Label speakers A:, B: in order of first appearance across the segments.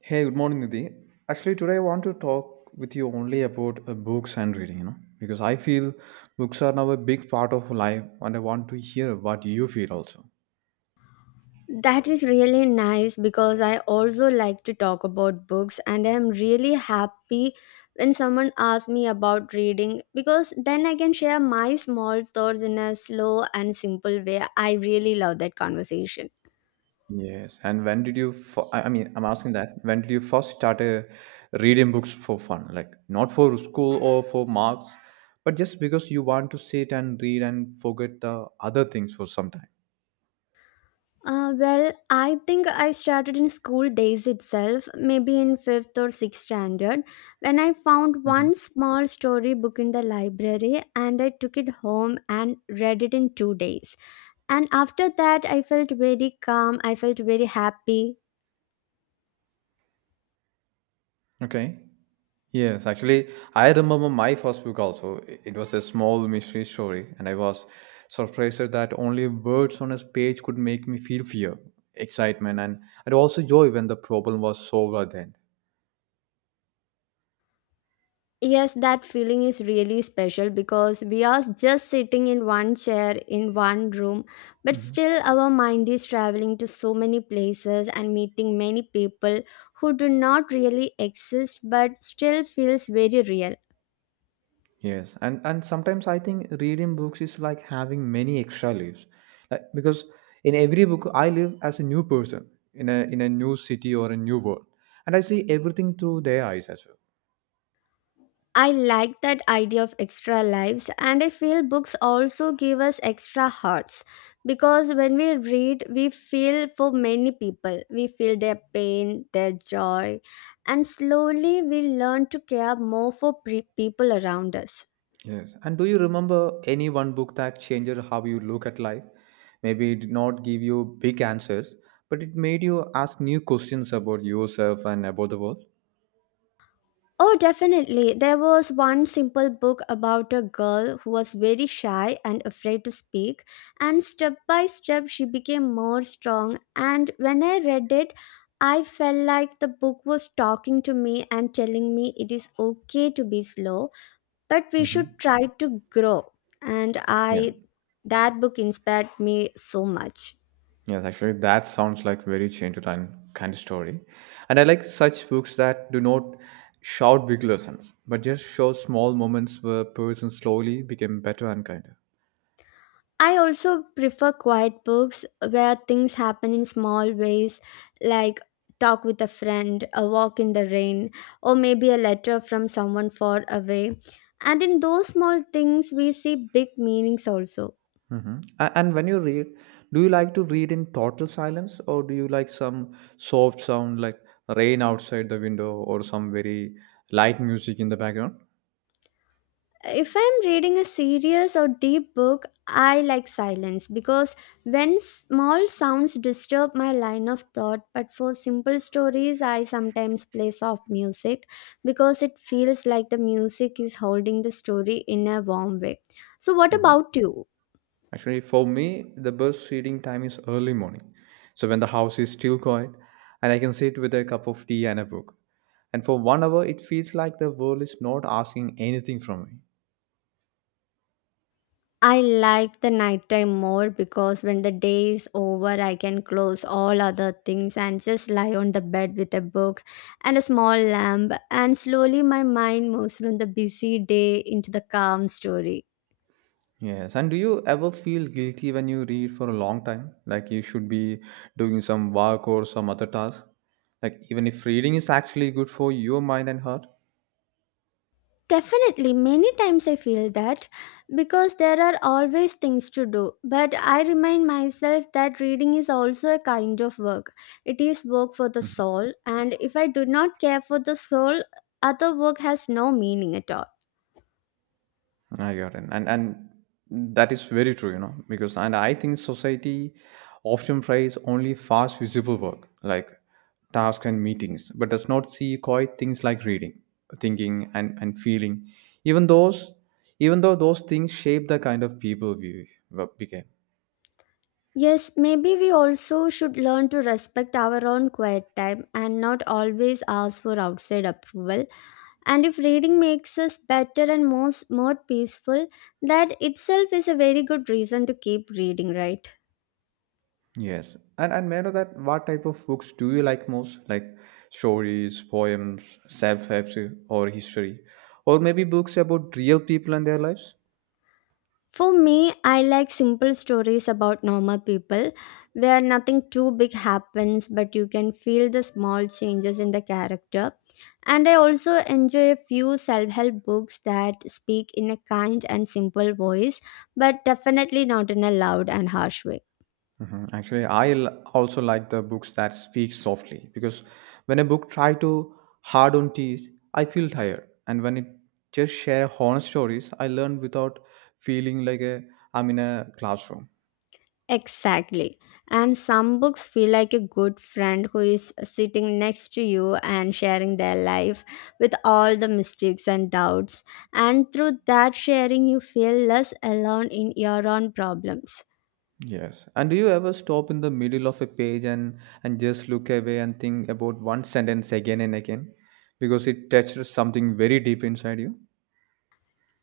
A: Hey, good morning, Nidhi. Actually, today I want to talk with you only about books and reading, because I feel books are now a big part of life, and I want to hear what you feel also.
B: That is really nice because I also like to talk about books and I'm really happy when someone asks me about reading because then I can share my small thoughts in a slow and simple way. I really love that conversation.
A: Yes, and when did you? I mean, I'm asking that. When did you first start reading books for fun, like not for school or for marks, but just because you want to sit and read and forget the other things for some time?
B: Well, I think I started in school days itself, maybe in fifth or sixth standard, when I found
A: Hmm.
B: one small story book in the library and I took it home and read it in 2 days. And after that, I felt very calm. I felt very happy.
A: Okay. Yes, actually, I remember my first book also. It was a small mystery story, and I was surprised that only words on a page could make me feel fear, excitement, and also joy when the problem was solved then.
B: Yes, that feeling is really special because we are just sitting in one chair in one room, but
A: Mhm.
B: still our mind is traveling to so many places and meeting many people who do not really exist but still feels very real.
A: Yes, and sometimes I think reading books is like having many extra lives. Like, because in every book, I live as a new person in a new city or a new world, and I see everything through their eyes as well.
B: I like that idea of extra lives, and I feel books also give us extra hearts because when we read, we feel for many people. We feel their pain, their joy, and slowly we learn to care more for people around us.
A: Yes. And do you remember any one book that changed how you look at life? Maybe it did not give you big answers, but it made you ask new questions about yourself and about the world.
B: Oh, definitely. There was one simple book about a girl who was very shy and afraid to speak, and step by step she became more strong. And when I read it, I felt like the book was talking to me and telling me it is okay to be slow, but we
A: Mm-hmm.
B: should try to grow. And
A: Yes.
B: I that book inspired me so much.
A: Yes, actually, that sounds like very changed and kind of story. And I like such books that do not shout big lessons, but just show small moments where a person slowly became better and kinder.
B: I also prefer quiet books where things happen in small ways, like talk with a friend, a walk in the rain, or maybe a letter from someone far away. And in those small things, we see big meanings also.
A: Mm-hmm. And when you read, do you like to read in total silence or do you like some soft sound like rain outside the window or some very light music in the background?
B: If I'm reading a serious or deep book, I like silence because when small sounds disturb my line of thought. But for simple stories, I sometimes play soft music because it feels like the music is holding the story in a warm way. So what
A: hmm
B: about you?
A: Actually, for me, the best reading time is early morning. So when the house is still quiet and I can sit with a cup of tea and a book. And for 1 hour, it feels like the world is not asking anything from me.
B: I like the nighttime more because when the day is over, I can close all other things and just lie on the bed with a book and a small lamp, and slowly my mind moves from the busy day into the calm story.
A: Yes, and do you ever feel guilty when you read for a long time? Like you should be doing some work or some other task? Like even if reading is actually good for your mind and heart?
B: Definitely, many times I feel that because there are always things to do, but I remind myself that reading is also a kind of work. It is work for the soul, and if I do not care for the soul, other work has no meaning at all.
A: I got it. And that is very true, because and I think society often praise only fast visible work, like tasks and meetings, but does not see quite things like reading, thinking and feeling. Even those even though those things shape the kind of people we became.
B: Yes, maybe we also should learn to respect our own quiet time and not always ask for outside approval. And if reading makes us better and most more peaceful, that itself is a very good reason to keep reading, right?
A: Yes. And may I know that what type of books do you like most? Like stories, poems, self-help or history? Or maybe books about real people and their lives?
B: For me, I like simple stories about normal people where nothing too big happens, but you can feel the small changes in the character. And I also enjoy a few self help books that speak in a kind and simple voice, but definitely not in a loud and harsh way.
A: Actually, I also like the books that speak softly because when a book try to hard on teeth, I feel tired. And when it just share honest stories, I learn without feeling like I'm in a classroom.
B: Exactly. And some books feel like a good friend who is sitting next to you and sharing their life with all the mistakes and doubts. And through that sharing, you feel less alone in your own problems.
A: Yes. And do you ever stop in the middle of a page and just look away and think about one sentence again and again because it touches something very deep inside you?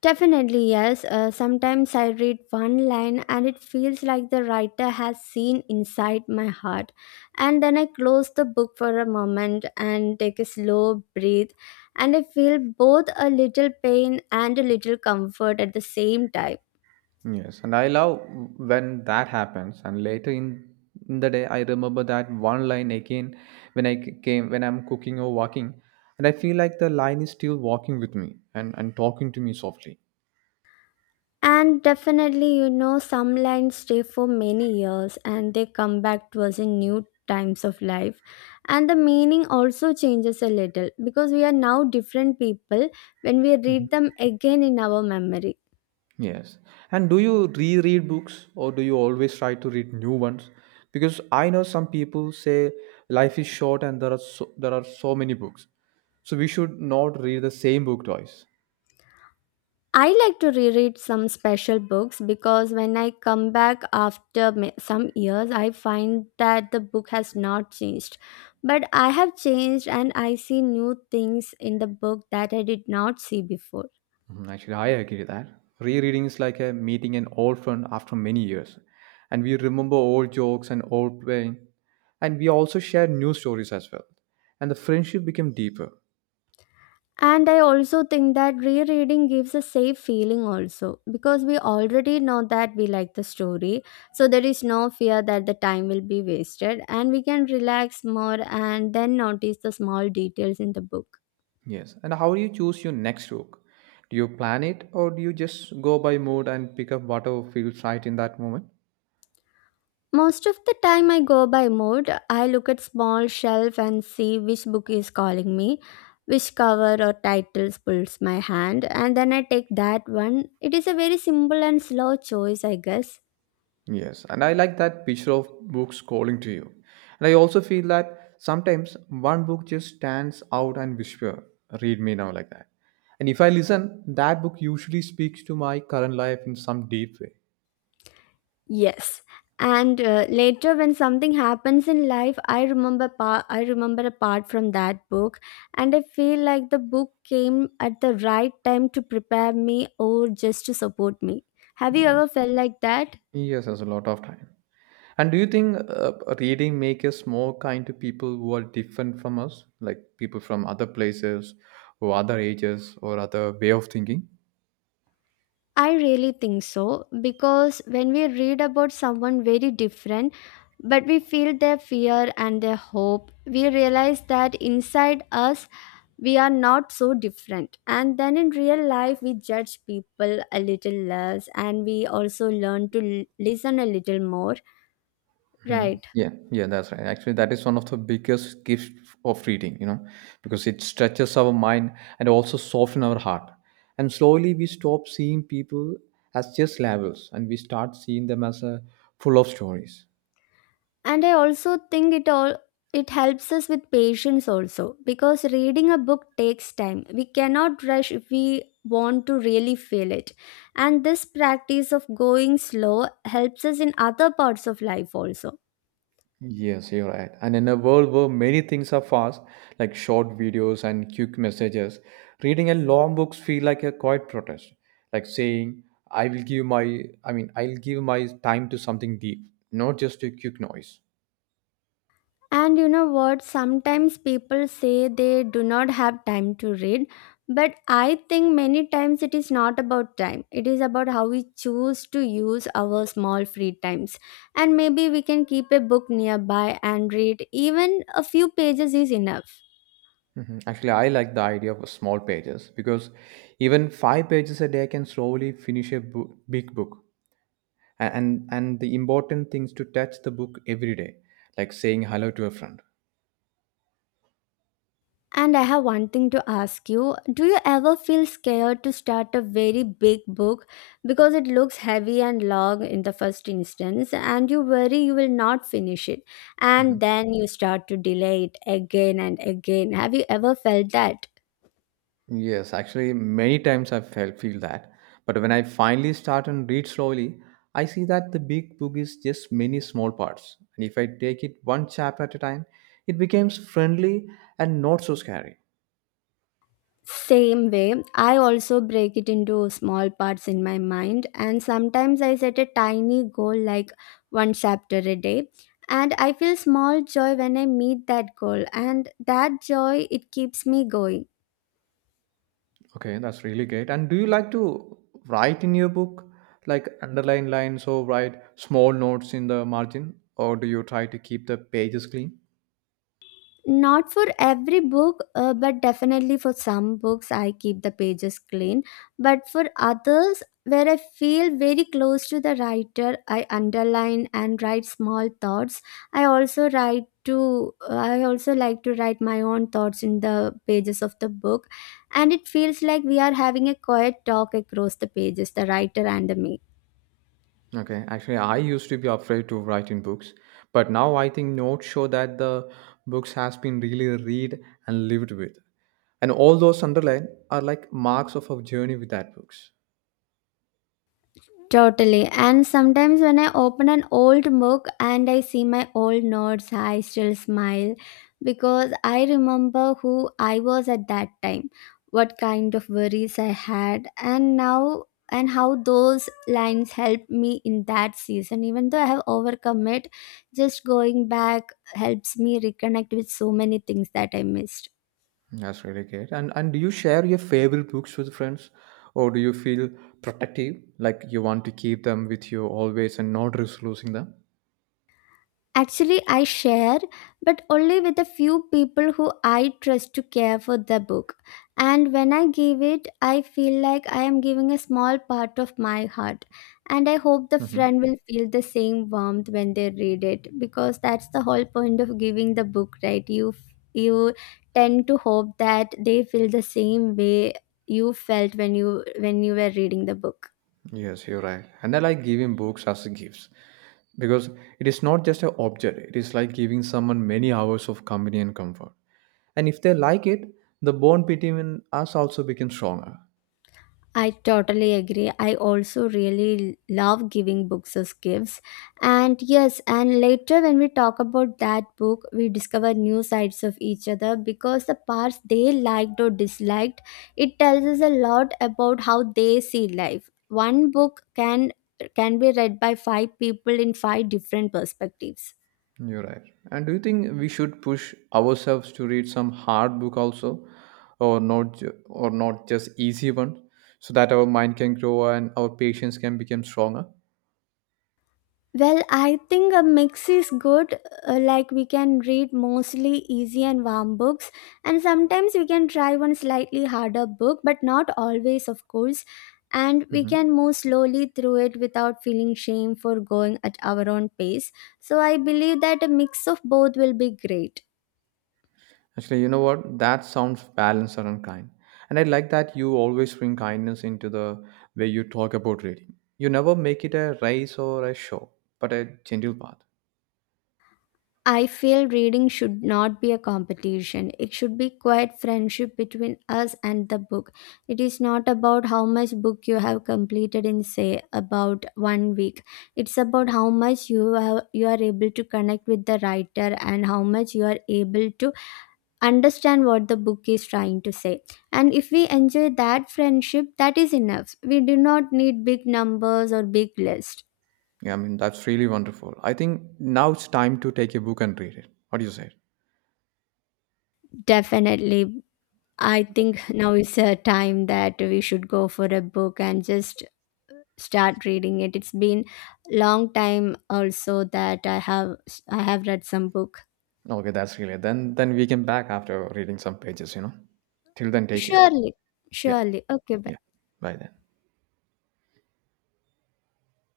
B: Definitely, yes. Sometimes I read one line and it feels like the writer has seen inside my heart. And then I close the book for a moment and take a slow breath. And I feel both a little pain and a little comfort at the same time.
A: Yes. And I love when that happens and later in the day I remember that one line again when I c- came when I'm cooking or walking and I feel like the line is still walking with me and talking to me softly.
B: And definitely, you know, some lines stay for many years and they come back to us in new times of life. And the meaning also changes a little because we are now different people when we read them again in our memory.
A: Yes. And do you reread books or do you always try to read new ones? Because I know some people say life is short and there are so many books. So we should not read the same book twice.
B: I like to reread some special books because when I come back after some years, I find that the book has not changed. But I have changed and I see new things in the book that I did not see before.
A: Mhm. Actually, I agree with that. Rereading is like a meeting an old friend after many years. And we remember old jokes and old pain. And we also share new stories as well. And the friendship became deeper.
B: And I also think that rereading gives a safe feeling also because we already know that we like the story. So there is no fear that the time will be wasted and we can relax more and then notice the small details in the book.
A: Yes. And how do you choose your next rook? Do you plan it or do you just go by mood and pick up whatever feels right in that moment?
B: Most of the time I go by mood. I look at small shelf and see which book is calling me, which cover or titles pulls my hand and then I take that one. It is a very simple and slow choice I guess.
A: Yes. And I like that picture of books calling to you. And I also feel that sometimes one book just stands out and whisper, read me now like that. And if I listen, that book usually speaks to my current life in some deep way.
B: Yes. And later when something happens in life, I remember a part from that book and I feel like the book came at the right time to prepare me or just to support me. Have you ever
A: Yes.
B: felt like that?
A: Yes, there's a lot of time. And do you think reading make us more kind to people who are different from us, like people from other places or other ages or other way of thinking?
B: I really think so because when we read about someone very different but we feel their fear and their hope, we realize that inside us we are not so different and then in real life we judge people a little less and we also learn to listen a little more, right?
A: Yeah, yeah, that's right. Actually, that is one of the biggest gifts of reading, because it stretches our mind and also softens our heart. And slowly we stop seeing people as just labels and we start seeing them as a full of stories.
B: And I also think it helps us with patience also because reading a book takes time. We cannot rush if we want to really feel it. And this practice of going slow helps us in other parts of life also.
A: Yes, you're right. And in a world where many things are fast, like short videos and quick messages, reading a long books feel like a quiet protest, like saying, I mean, I'll give my time to something deep, not just a quick noise.
B: And you know what? Sometimes people say they do not have time to read, but I think many times it is not about time. It is about how we choose to use our small free times. And maybe we can keep a book nearby and read. Even a few pages is enough.
A: Mhm. Actually, I like the idea of small pages because even five pages a day can slowly finish a big book. And the important things to touch the book every day, like saying hello to a friend.
B: And I have one thing to ask you. Do you ever feel scared to start a very big book because it looks heavy and long in the first instance and you worry you will not finish it
A: Mm-hmm.
B: and then you start to delay it again and again? Have you ever felt that?
A: Yes, actually, many times I felt feel that. But when I finally start and read slowly, I see that the big book is just many small parts. And if I take it one chapter at a time, it becomes friendly and not so scary.
B: Same way, I also break it into small parts in my mind, and sometimes I set a tiny goal like one chapter a day. And I feel small joy when I meet that goal, and that joy it keeps me going.
A: Okay, that's really great. And do you like to write in your book, like underline lines or write small notes in the margin, or do you try to keep the pages clean?
B: Not for every book, but definitely for some books, I keep the pages clean. But for others, where I feel very close to the writer, I underline and write small thoughts. I also like to write my own thoughts in the pages of the book, and it feels like we are having a quiet talk across the pages, the writer and me.
A: Okay, actually, I used to be afraid to write in books, but now I think notes show that the books has been really read and lived with, and all those underlined are like marks of our journey with that books.
B: Totally. And sometimes when I open an old book and I see my old notes, I still smile because I remember who I was at that time, what kind of worries I had, and now and how those lines helped me in that season. Even though I have overcome it, just going back helps me reconnect with so many things that I missed.
A: That's really great. And do you share your favorite books with friends, or do you feel protective, like you want to keep them with you always and not risk losing them?
B: Actually, I share, but only with a few people who I trust to care for the book. And when I give it, I feel like I am giving a small part of my heart. And I hope the
A: Mhm.
B: friend will feel the same warmth when they read it, because that's the whole point of giving the book, right? You tend to hope that they feel the same way you felt when you were reading the book.
A: Yes, you're right. And I like giving books as gifts because it is not just an object, it is like giving someone many hours of company and comfort. And if they like it, the bond between us also becomes stronger.
B: I totally agree. I also really love giving books as gifts. And yes, and later when we talk about that book, we discover new sides of each other because the parts they liked or disliked, it tells us a lot about how they see life. One book can be read by five people in five different perspectives.
A: You're right. And do you think we should push ourselves to read some hard book also, or not, just easy one, so that our mind can grow and our patience can become stronger?
B: Well, I think a mix is good. Like we can read mostly easy and warm books, and sometimes we can try one slightly harder book, but not always, of course. And we
A: Mm-hmm.
B: can move slowly through it without feeling shame for going at our own pace. So I believe that a mix of both will be great.
A: Actually, you know what? That sounds balanced and unkind. And I like that you always bring kindness into the way you talk about reading. You never make it a race or a show, but a gentle path.
B: I feel reading should not be a competition. It should be quiet friendship between us and the book. It is not about how much book you have completed in say about one week. It's about how much you have, you are able to connect with the writer and how much you are able to understand what the book is trying to say. And if we enjoy that friendship, that is enough. We do not need big numbers or big list.
A: Yeah, I mean, that's really wonderful. I think now it's time to take a book and read it. What do you say?
B: Definitely, I think now is a time that we should go for a book and just start reading it. It's been long time also that I have read some book.
A: Okay, that's really then we can back after reading some pages. Till then take care.
B: Surely,
A: Yeah.
B: surely. Okay, bye.
A: Yeah. Bye then.